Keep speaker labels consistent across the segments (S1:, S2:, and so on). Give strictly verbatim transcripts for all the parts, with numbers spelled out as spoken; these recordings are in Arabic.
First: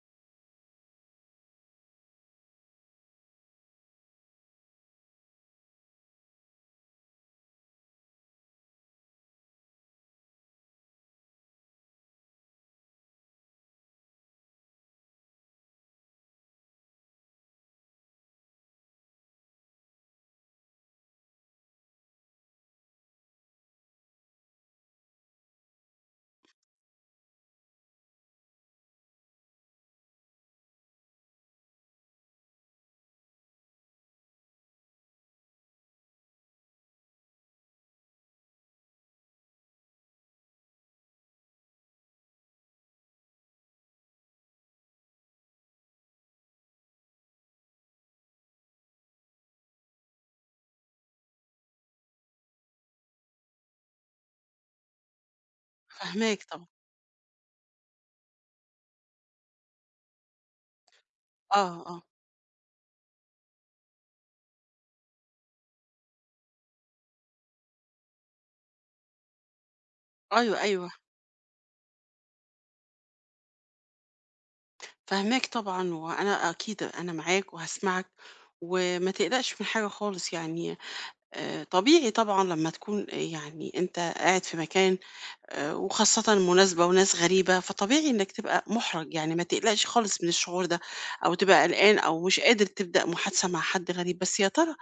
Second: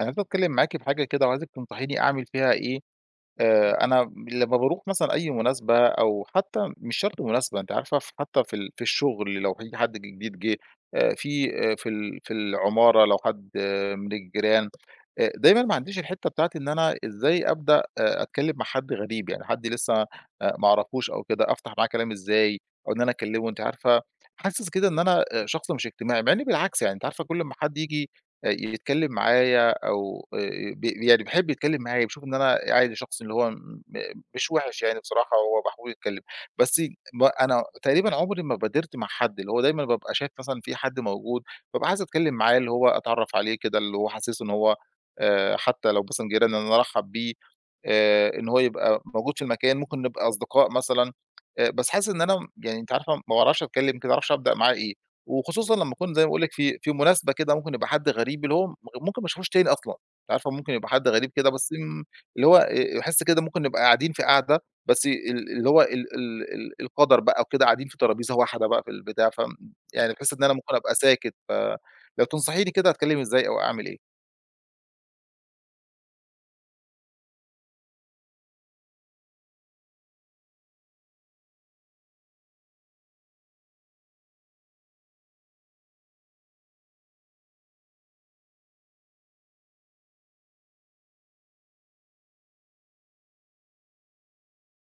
S1: أنا عايز أتكلم معاكِ في حاجة كده وعايزِك تنصحيني أعمل فيها إيه. آآ أنا لمّا باروح مثلًا أي مناسبة أو حتى مش شرط مناسبة، أنتِ عارفة ف حتى في ال في الشغل لو في حد جديد جِه، آآ في آآ في ال في العمارة لو حد آه من الجيران. آآ دايمًا ما عنديش الحتّة بتاعة إن أنا إزاي أبدأ آآ أتكلم مع حد غريب، يعني حد لسه آآ ما أعرفوش أو كده، أفتح معاه كلام إزاي أو إن أنا أكلمه. أنتِ عارفة، حاسس كده إن أنا آآ شخص مش اجتماعي، مع إني بالعكس يعني أنتِ عارفة كل أمّا حد ييجي آآ يتكلم معايا أو آآ ب يعني بيحب يتكلّم معايا، بيشوف إن أنا عادي شخص اللي هو م مش وِحِش يعني بصراحة، هو محبوب يتكلّم. بس ب أنا تقريبًا عمري ما بادرت مع حد، اللي هو دايمًا بابقى شايف مثلًا في حد موجود، بابقى عايز أتكلّم معاه، اللي هو أتعرّف عليه كده، اللي هو أحسّسه إن هو آآ حتى لو مثلًا جيران إن أنا أرحّب بيه، آآ إن هو يبقى موجود في المكان، ممكن نبقى أصدقاء مثلًا. آآ بس حاسس إن أنا يعني أنتِ عارفة ما باعرفش أتكلّم كده، ما أعرفش أبدأ معاه إيه. وخصوصًا لمّا أكون زي ما
S2: فاهماك
S1: باقول لِك
S2: طبعًا.
S1: في في مناسبة كده ممكن يبقى حد غريب اللي هو م ممكن ما اشوفوش تاني أصلًا، أنتِ عارفة ممكن يبقى حد غريب كده بس
S2: آه، آه.
S1: م اللي هو آآ باحس كده ممكن نبقى قاعدين في قعدة، بس ال اللي هو ال ال ال القدر بقى وكده قاعدين في ترابيزة واحدة بقى في البتاع، ف يعني باحس إن أنا
S2: أيوه،
S1: ممكن
S2: أيوه،
S1: أبقى ساكت، فلو تنصحيني كده أتكلم إزاي أو أعمل إيه؟
S2: فاهماك طبعًا، وأنا أكيد أنا معاك وهاسمعك، وما تقلقش من حاجة خالص. يعني آآ، طبيعي طبعًا لمّا تكون، آه، يعني أنت قاعد في مكان، آآ، وخاصةً مناسبة وناس غريبة، فطبيعي إنك تبقى مُحرَج، يعني ما تقلقش خالص من الشعور ده، أو تبقى قلقان أو مش قادر تبدأ محادثة مع حد غريب. بس يا ترى،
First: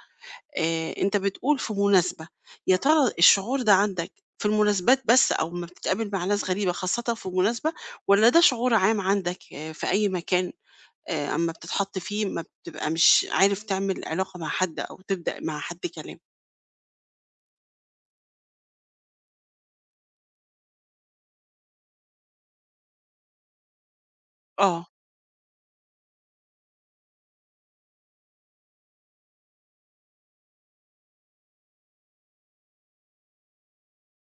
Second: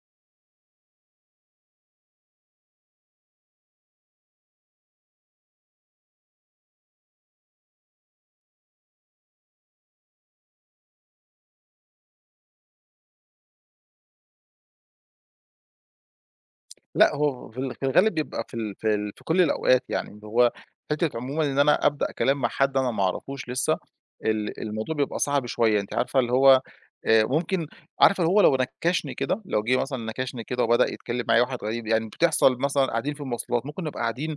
S2: آآ أنت بتقول في مناسبة، يا ترى الشعور ده عندك في المناسبات بس أو أمّا بتتقابل مع ناس غريبة خاصةً في مناسبة، والّا ده شعور عام عندك، آه، في أي مكان آآ أمّا بتتحط فيه ما بتبقى مش عارف تعمل علاقة مع حد أو تبدأ مع حد كلام؟
S1: لأ، هو في ال في الغالب بيبقى في ال في ال في كل الأوقات يعني، اللي هو حتّة عمومًا إن أنا أبدأ كلام مع حد أنا ما أعرفوش لسه، ال
S2: آه.
S1: الموضوع بيبقى صعب شوية، أنتِ عارفة اللي هو آآ ممكن عارفة اللي هو لو نكّشني كده، لو جه مثلًا نكشني كده وبدأ يتكلم معايا واحد غريب. يعني بتحصل مثلًا قاعدين في المواصلات، ممكن نبقى قاعدين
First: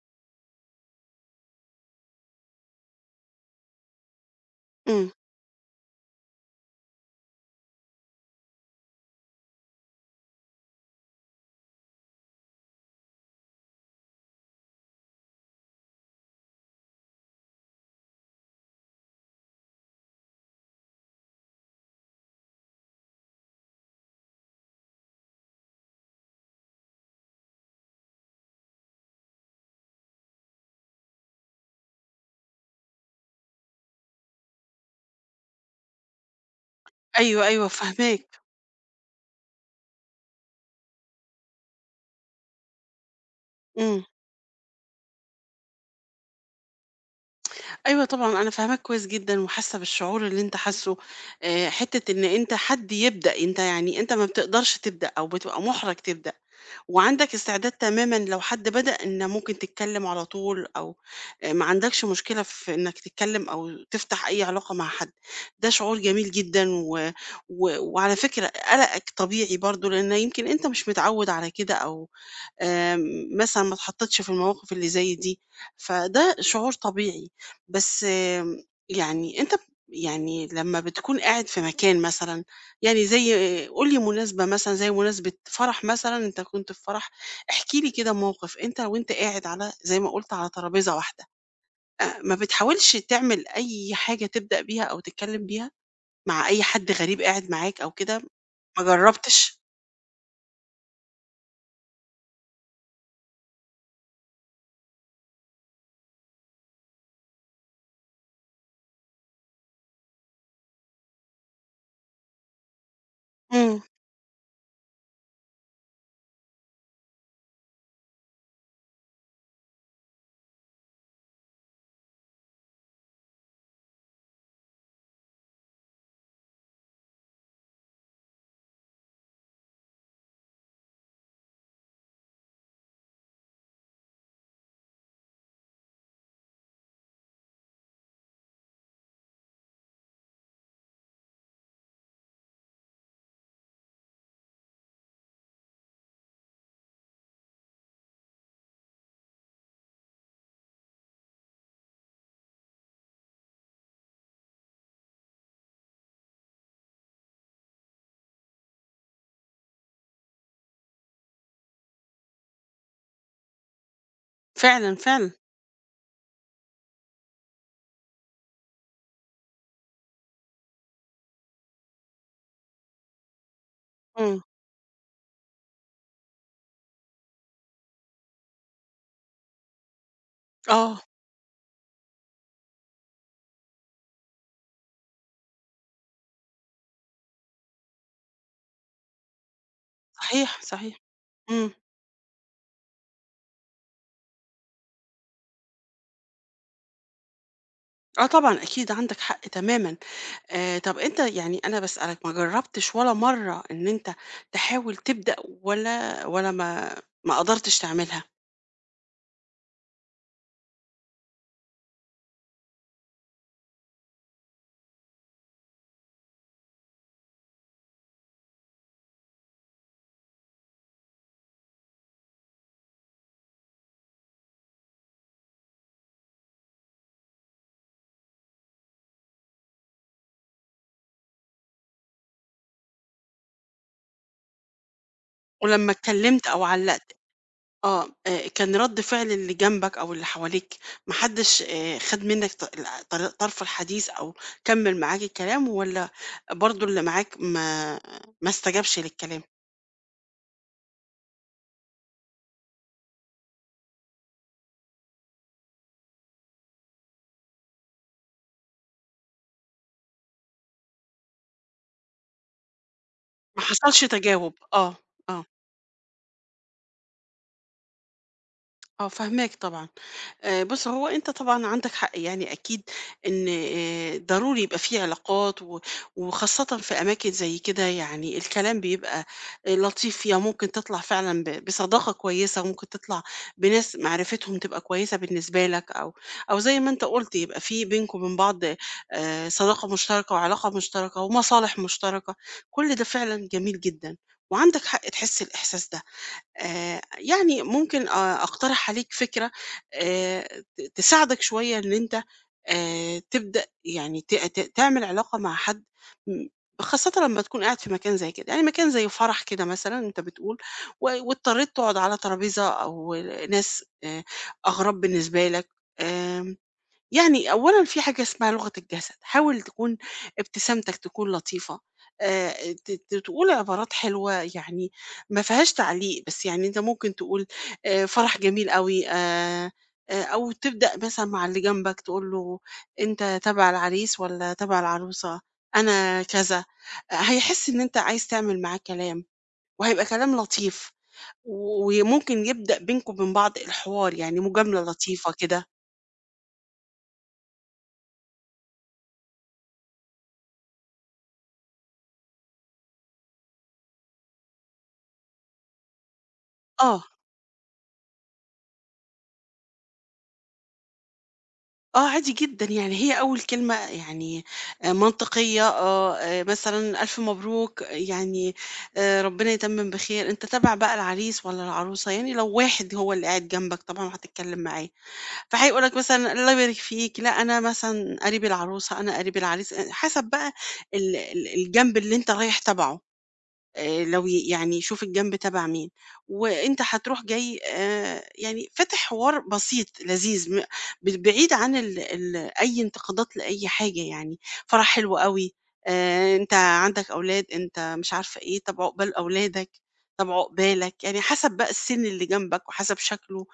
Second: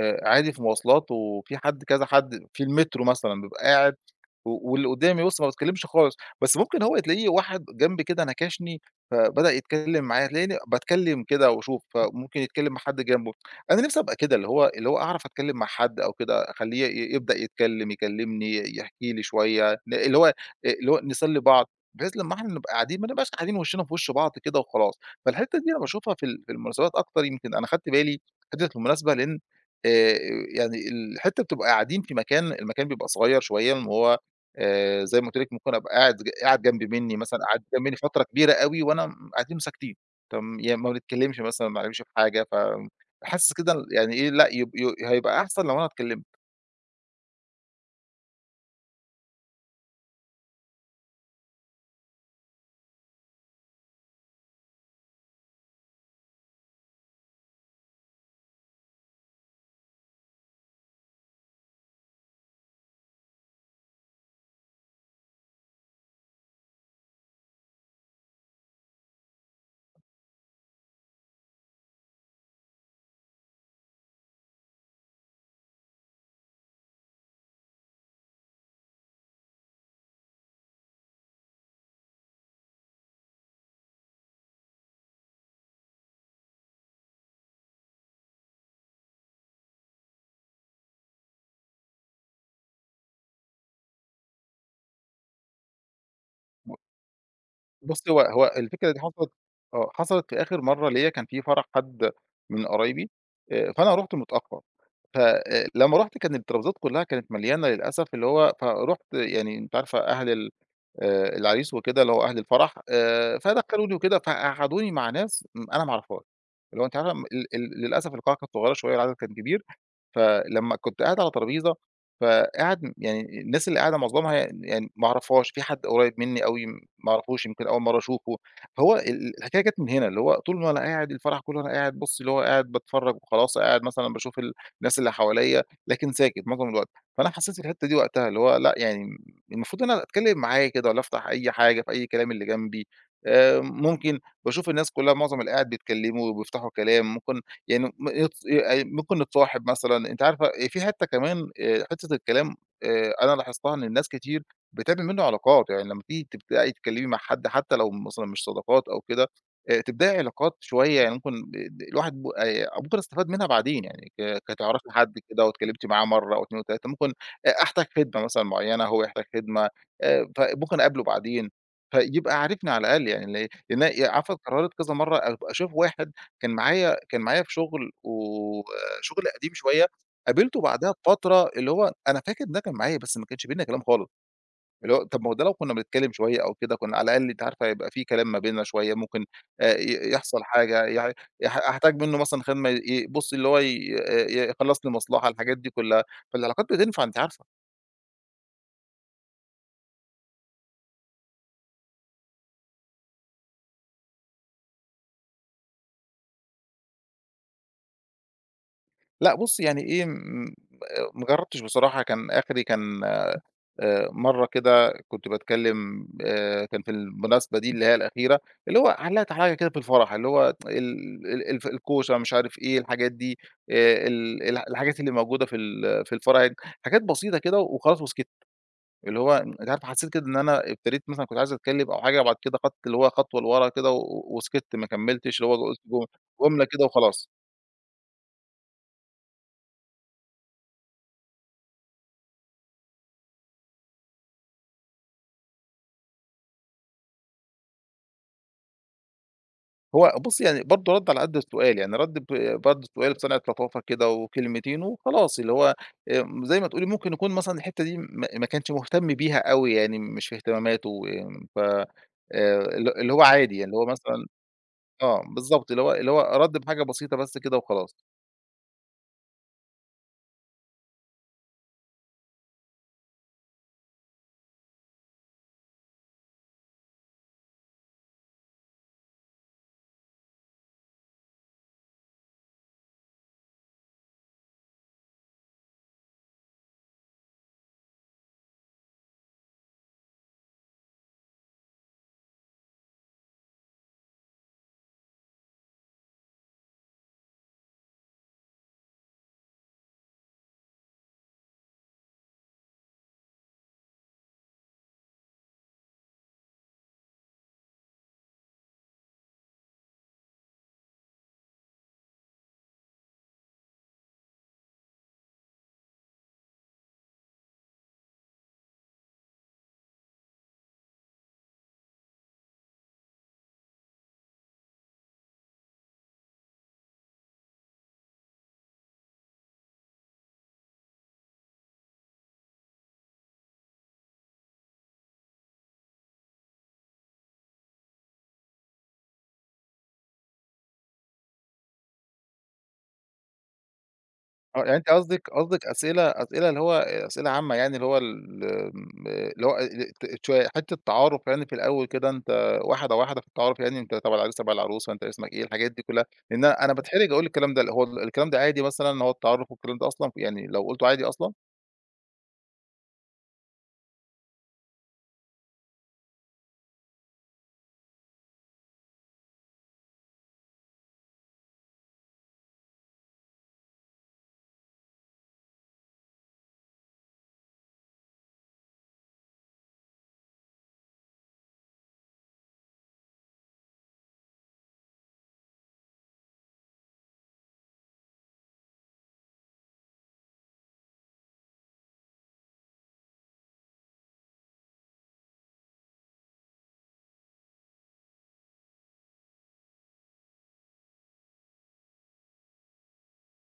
S1: آآ عادي في مواصلات، وفي حد كذا حد في المترو مثلًا، بابقى قاعد و واللي
S2: إمم.
S1: قدامي بُصّ، ما باتكلمش خالص، بس ممكن هو تلاقيه واحد جنبي كده نكشني فبدأ يتكلم معايا، تلاقيني باتكلم كده واشوف، فممكن يتكلم مع حد جنبه. أنا نفسي أبقى كده اللي هو اللي هو أعرف أتكلم مع حد أو كده، أخلّيه ي يبدأ يتكلم، يكلمني، يحكي لي شوية، ل اللي هو اللي هو نسلي بعض، بحيث لمّا إحنا نبقى قاعدين ما نبقاش قاعدين وشنا في وش بعض كده وخلاص. فالحتة دي أنا باشوفها في ال في المناسبات أكتر، يمكن أنا خدت بالي حتة المناسبة لإن آآ يعني الحتة بتبقى قاعدين في مكان، المكان بيبقى صغير شوية، وهو آآ زي ما قُلت لِك ممكن أبقى قاعد قاعد جنب منّي مثلًا،
S2: أيوه،
S1: قعدت
S2: أيوه
S1: جنب منّي فترة
S2: فاهماك.
S1: كبيرة أوي وأنا م قاعدين ساكتين. طَب يا ما بنتكلّمش مثلًا، ما بنعملش في حاجة، ف حاسس كده ال
S2: إمم.
S1: يعني إيه، لأ يب ي هيبقى أحسن لو أنا اتكلّمت.
S2: أيوه طبعًا أنا فاهماك كويس جدًا وحاسة بالشعور اللي أنت حاسُّه. آآ حتّة إن أنت حد يبدأ، أنت يعني أنت ما بتقدرش تبدأ أو بتبقى مُحرَج تبدأ. وعندك استعداد تمامًا لو حد بدأ إن ممكن تتكلم على طول، أو آآ ما عندكش مشكلة في إنك تتكلم أو تفتح أي علاقة مع حد. ده شعور جميل جدًا و و وعلى فكرة قلقك طبيعي برضه، لإن يمكن أنت مش متعود على كده، أو آمم، مثلًا ما اتحطيتش في المواقف اللي زي دي، فده شعور طبيعي. بس آمم، يعني أنت ب يعني لمّا بتكون قاعد في مكان مثلًا، يعني زي قُل لي مناسبة مثلًا زي مناسبة فرح مثلًا، أنت كنت في فرح، احكِ لي كده موقف أنت وأنت قاعد على زي ما قُلت على ترابيزة واحدة، أ ما بتحاولش تعمل أي حاجة تبدأ بيها أو تتكلم بيها مع أي
S1: ب
S2: حد غريب قاعد معاك أو
S1: بُصّي، هو
S2: كده؟
S1: هو
S2: ما
S1: الفكرة دي حصلت،
S2: جربتش؟
S1: آه، حصلت في آخر مرّة ليّا كان في فرح حد من قرايبي. آآ فأنا رُحت متأخّر، ف آآ لمّا رُحت كان الترابيزات كُلّها كانت مليانة للأسف، اللي هو فرُحت يعني أنتِ عارفة أهل ال آآ العريس وكده، اللي هو أهل الفرح. آآ
S2: إمم.
S1: فدخّلوني وكده، فقعّدوني مع ناس م أنا ما أعرفهاش، اللي هو أنتِ عارفة م ال ال للأسف القاعة كانت صغيّرة شوية والعدد كان كبير. فلمّا كنت قاعد على ترابيزة، فقاعد يعني الناس اللي قاعدة معظمها يعني ما أعرفهاش، في حد قريب منّي أوي ما أعرفوش، يمكن أول مرّة أشوفه. فهو ال الحكاية جات من هنا، اللي هو طول ما أنا قاعد الفرح كله أنا قاعد بُص، اللي هو قاعد باتفرّج وخلاص، قاعد مثلًا باشوف ال الناس اللي حواليّا، لكن ساكت معظم الوقت. فأنا حسّيت الحتّة دي وقتها اللي هو لأ، يعني المفروض إن أنا أتكلّم معاه كده والّا أفتح أي حاجة في أي كلام اللي جنبي، آآ ممكن باشوف الناس كلّها، معظم اللي قاعد بيتكلّموا وبيفتحوا كلام، ممكن يعني م يتص آآ ممكن نتصاحب مثلًا. أنتِ عارفة آآ في حتّة كمان آآ حتّة الكلام، آآ أنا لاحظتها إن الناس كتير بتعمل منّه علاقات، يعني لمّا تيجي تبدئي تتكلّمي مع حد حتّى لو مثلًا مش صداقات أو كده، آآ تبدئي علاقات شوية يعني ممكن ب الواحد ب آآ ممكن استفاد منها بعدين. يعني ك كتعرفي
S2: فعلًا،
S1: حد
S2: فعلًا.
S1: كده واتكلّمتِ معاه مرّة أو اتنين وتلاتة، ممكن أ أحتاج خدمة مثلًا معيّنة، هو يحتاج خدمة، آآ فممكن أقابله بعدين، فيبقى عارفني على الأقل. يعني ل لإن أنا عارفة
S2: إمم.
S1: قررت كذا مرّة أب أشوف واحد كان معايا كان معايا في شغل وشغل قديم شوية، قابلته بعدها
S2: آه.
S1: بفترة، اللي هو أنا فاكر إن ده كان معايا، بس ما كانش بيننا كلام خالص. اللي هو طب ما هو ده لو كنا بنتكلم شوية أو كده، كنا على الأقل أنتِ عارفة هيبقى في كلام ما بيننا شوية، ممكن آآ ي يحصل
S2: صحيح،
S1: حاجة،
S2: صحيح.
S1: يع يح
S2: إمم.
S1: أحتاج منه مثلًا خد ما ي بُصّي اللي هو ي ي يخلّص لي مصلحة، الحاجات دي كلها. فالعلاقات بتنفع أنتِ عارفة.
S2: آه طبعًا، أكيد عندك حق تمامًا. آآ طب أنت يعني أنا باسألك ما جرّبتش ولا مرّة إن أنت تحاول تبدأ، ولا ولا ما ما قدرتش تعملها؟
S1: لأ بُصّي يعني إيه، م ما جرّبتش بصراحة، كان آخري كان آآ مرّة كده كنت باتكلّم، آآ كان في المناسبة دي اللي هي الأخيرة، اللي هو علّقت عليَّ كده في الفرح، اللي هو ال ال الف الكوشة مش عارف إيه، الحاجات دي آآ ال ال الحاجات اللي موجودة في ال في الفرح، حاجات بسيطة كده وخلاص وسكِت. اللي هو أنت عارف حسّيت كده إن أنا ابتديت مثلًا كنت عايز أتكلّم أو حاجة، وبعد كده خدت اللي هو خطوة لورا كده و وسكِت ما كمّلتش، اللي هو قُلت ج
S2: ولمّا اتكلّمت أو
S1: جملة كده
S2: علّقت،
S1: وخلاص.
S2: آه. آآ كان رَد فعل اللي جنبك أو اللي حواليك، ما حدّش آآ خَد منّك ط ال طر طرف الحديث أو كمّل معاك الكلام، والّا برضه اللي معاك ما ما استجابش للكلام؟
S1: هو بُصّي، يعني برضه رَد على قد السؤال، يعني رَد ب برضه السؤال بصنعة لطافة كده وكلمتين وخلاص، اللي هو آمم، زي ما تقولي ممكن يكون مثلًا الحتّة دي ما ما كانش مهتم بيها أوي، يعني مش في اهتماماته، آمم، ف آآ، ال اللي هو عادي،
S2: ما
S1: يعني اللي هو
S2: حصلش
S1: مثلًا
S2: تجاوب. آه.
S1: آه،
S2: آه.
S1: بالضبط، اللي هو اللي هو رَد بحاجة بسيطة بس كده وخلاص.
S2: آه فاهماك طبعًا. آآ بُص، هو أنت طبعًا عندك حق، يعني أكيد إن آآ ضروري يبقى في علاقات، و وخاصةً في أماكن زي كده، يعني الكلام بيبقى آآ لطيف فيها، ممكن تطلع فعلًا ب بصداقة كويسة، وممكن تطلع بناس معرفتهم تبقى كويسة بالنسبة لك، أو أو زي ما أنت قُلت يبقى في بينكم وبين بعض آآ صداقة مشتركة وعلاقة مشتركة ومصالح مشتركة، كل ده فعلًا جميل جدًا، وعندك حق تحس الإحساس ده. آآ يعني ممكن أ أقترح عليك فكرة آآ ت تساعدك شوية، إن أنت آآ تبدأ، يعني ت ت تعمل علاقة مع حد، م خاصةً لمّا تكون قاعد في مكان زي كده، يعني مكان زي فرح كده مثلًا أنت بتقول، و واضطريت تقعد على ترابيزة أو ناس آآ أغراب بالنسبة لك. آمم. يعني أولًا في حاجة اسمها لغة الجسد، حاول تكون ابتسامتك تكون لطيفة، آآ ت ت تقول عبارات حلوة يعني ما فيهاش تعليق، بس يعني أنت ممكن تقول آآ فرح جميل أوي، آآ آآ أو تبدأ مثلًا مع اللي جنبك تقول له: "أنت تبع العريس والّا تبع العروسة؟ أنا كذا." آه، هيحس إن أنت عايز تعمل معاه كلام، وهيبقى كلام لطيف، و وممكن يبدأ بينكم وبين بعض الحوار، يعني
S1: آه، يعني
S2: مجاملة
S1: أنتِ قصدِك
S2: لطيفة كده.
S1: قصدِك أسئلة أسئلة اللي هو آآ، أسئلة عامة، يعني اللي هو ال آمم، اللي هو ال ت شوية حتّة تعارُف يعني في الأول كده، أنت واحدة، واحدة في التعارُف، يعني أنت تبع العريس، تبع العروسة، أنت اسمك إيه، الحاجات دي كلّها. لإن أنا أنا
S2: آه.
S1: باتحرج أقول الكلام ده. هو ال الكلام ده عادي مثلًا، إن هو التعارُف والكلام ده أصلًا، يعني لو قُلته عادي أصلًا؟
S2: آه، عادي جدًا. يعني هي أول كلمة يعني آآ منطقية، آه. آآ مثلًا ألف مبروك، يعني آآ ربنا يتمم بخير، أنت تابع بقى العريس والّا العروسة، يعني لو واحد هو اللي قاعد جنبك طبعًا وهتتكلم معاه، فهيقول لك مثلًا الله يبارك فيك، لأ أنا مثلًا قريب العروسة، أنا قريب العريس. آآ حسب بقى ال ال الجنب اللي أنت رايح تبعه. آآ لو ي يعني شوف الجنب تبع مين، وأنت هتروح جاي، آآ يعني فاتح حوار بسيط لذيذ، م ب بعيد عن ال ال أي انتقادات لأي حاجة يعني، فرح حلو أوي، آآ أنت عندك أولاد، أنت مش عارفة إيه، طَب عقبال أولادك، طَب عقبالك، يعني حسب بقى السن اللي جنبك وحسب شكله.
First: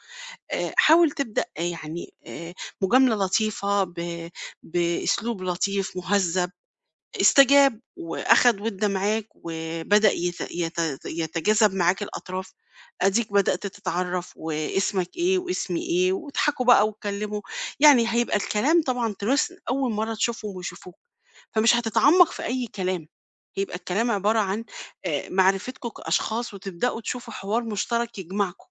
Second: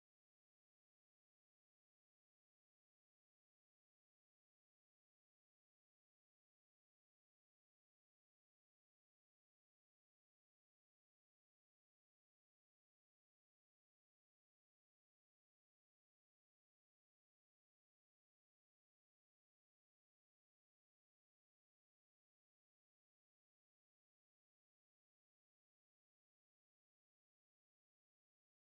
S2: آآ حاول تبدأ، آه، يعني آآ مجاملة لطيفة ب بأسلوب لطيف مهذب. استجاب وأخد وِدّى معاك، وبدأ يت يت يتجاذب معاك الأطراف، أديك بدأت تتعرّف واسمك إيه واسمي إيه، واضحكوا بقى واتكلموا. يعني هيبقى الكلام طبعًا تراث أول مرّة تشوفهم ويشوفوك، فمش هتتعمّق في أي كلام، هيبقى الكلام عبارة عن آآ معرفتكم كأشخاص، وتبدأوا تشوفوا حوار مشترك يجمعكم،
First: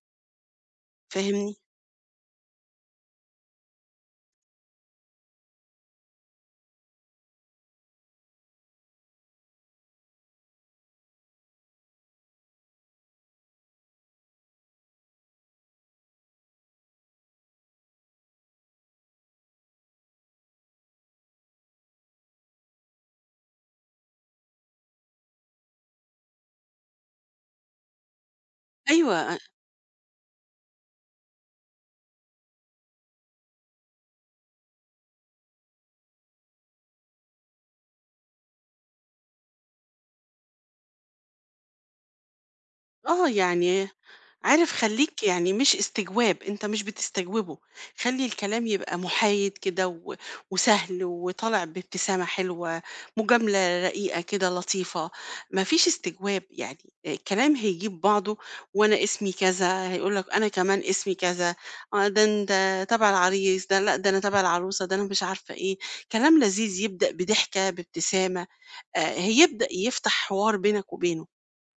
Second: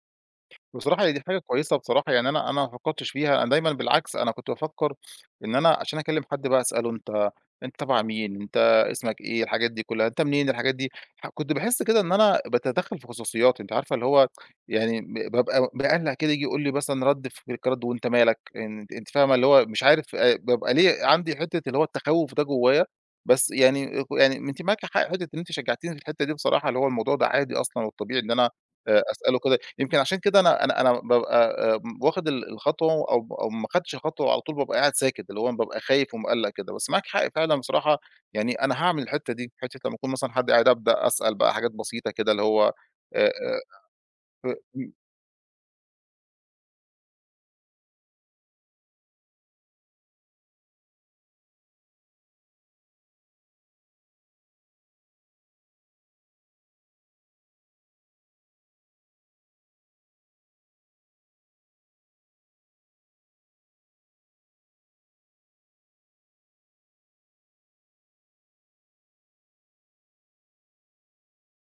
S1: بصراحة هي دي حاجة
S2: فاهمني؟
S1: كويسة بصراحة، يعني أنا أنا ما فكّرتش فيها، أنا دايمًا بالعكس أنا كنت بافكّر إن أنا عشان أكلّم حد بقى أسأله أنت، أنت تبع مين، أنت اسمك إيه، الحاجات دي كلّها، أنت منين، الحاجات دي. ح كنت باحس كده إن أنا باتدخّل في خصوصياتي، أنتِ عارفة اللي هو يعني ب بابقى مقلّق كده، ييجي يقول لي مثلًا رَد في رد، وأنت مالك، إن أنتِ فاهمة اللي هو مش عارف، آآ، بابقى ليه عندي حتّة اللي هو التخوّف ده جوّايا. بس يعني ك يعني أنتِ معاكِ حق، حتّة إن أنتِ شجّعتيني في الحتّة دي بصراحة، اللي هو الموضوع ده عادي أصلًا، والطبيعي إن أنا آآ،
S2: أيوه. أ
S1: أسأله كده. يمكن عشان كده أنا أنا أنا بابقى آمم، واخد ال الخطوة أو ب أو ما خدتش خطوة، وعلى طول بابقى قاعد ساكت، اللي هو بابقى خايف ومقلّق كده، بس معاكِ حق فعلًا بصراحة. يعني أنا هاعمل الحتّة دي، حتّة لمّا أكون مثلًا حد قاعد أبدأ أسأل بقى حاجات بسيطة كده اللي هو آآ
S2: آه،
S1: آآ
S2: يعني
S1: ف
S2: عارف،
S1: إمم،
S2: خلّيك يعني مش استجواب، أنت مش بتستجوبه. خلّي الكلام يبقى محايد كده و وسهل وطالع بابتسامة حلوة، مجاملة رقيقة كده لطيفة، ما فيش استجواب يعني. الكلام هيجيب بعضه، وأنا اسمي كذا، هيقول لك أنا كمان اسمي كذا، آه ده أنت تبع العريس، ده لأ ده أنا تبع العروسة، ده أنا مش عارفة إيه، كلام لذيذ يبدأ بضحكة، بابتسامة. آآ هيبدأ يفتح حوار بينك وبينه.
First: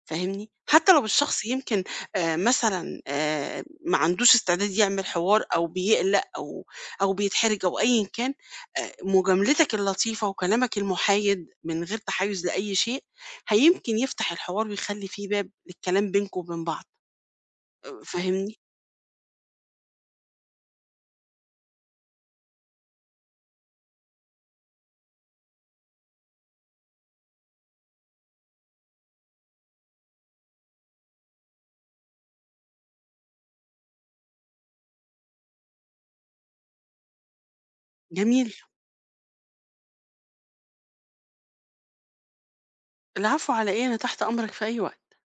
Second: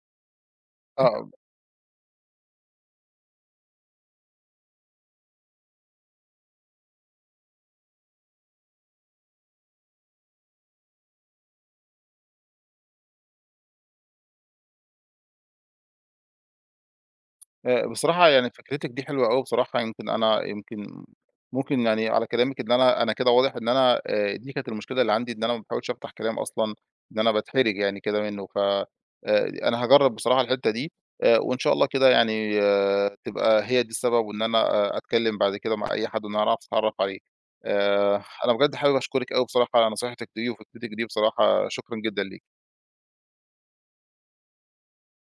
S2: فاهمني؟ حتى لو
S1: آه،
S2: الشخص يمكن آآ مثلًا آآ ما عندوش استعداد يعمل حوار أو بيقلق أو أو بيتحرج أو أيًا كان، آآ مجاملتك اللطيفة وكلامك المحايد من غير تحيُّز لأي شيء، هيمكن يفتح الحوار ويخلّي في باب للكلام بينكم وبين بعض.
S1: آآ،
S2: آآ
S1: بصراحة يعني
S2: فاهمني؟
S1: فكرتِك دي حلوة أوي بصراحة. يمكن أنا يمكن ممكن يعني على كلامِك إن أنا أنا كده واضح إن أنا، آآ، دي كانت المشكلة اللي عندي، إن أنا ما باحاولش أفتح كلام أصلًا، إن أنا باتحرج يعني كده منّه، ف آآ، أنا هاجرّب بصراحة الحتّة دي، آآ، وإن شاء الله كده يعني آه، تبقى هي دي السبب، وإن أنا آآ، أتكلّم بعد كده مع أي حد، وإن أنا أعرف أتعرّف عليه. آآ،
S2: جميل.
S1: أنا بجد حابب أشكرِك أوي بصراحة على نصيحتِك دي وفكرتِك دي بصراحة، شكرًا جدًا ليكِ.
S2: العفو على إيه، أنا تحت أمرك في أي وقت.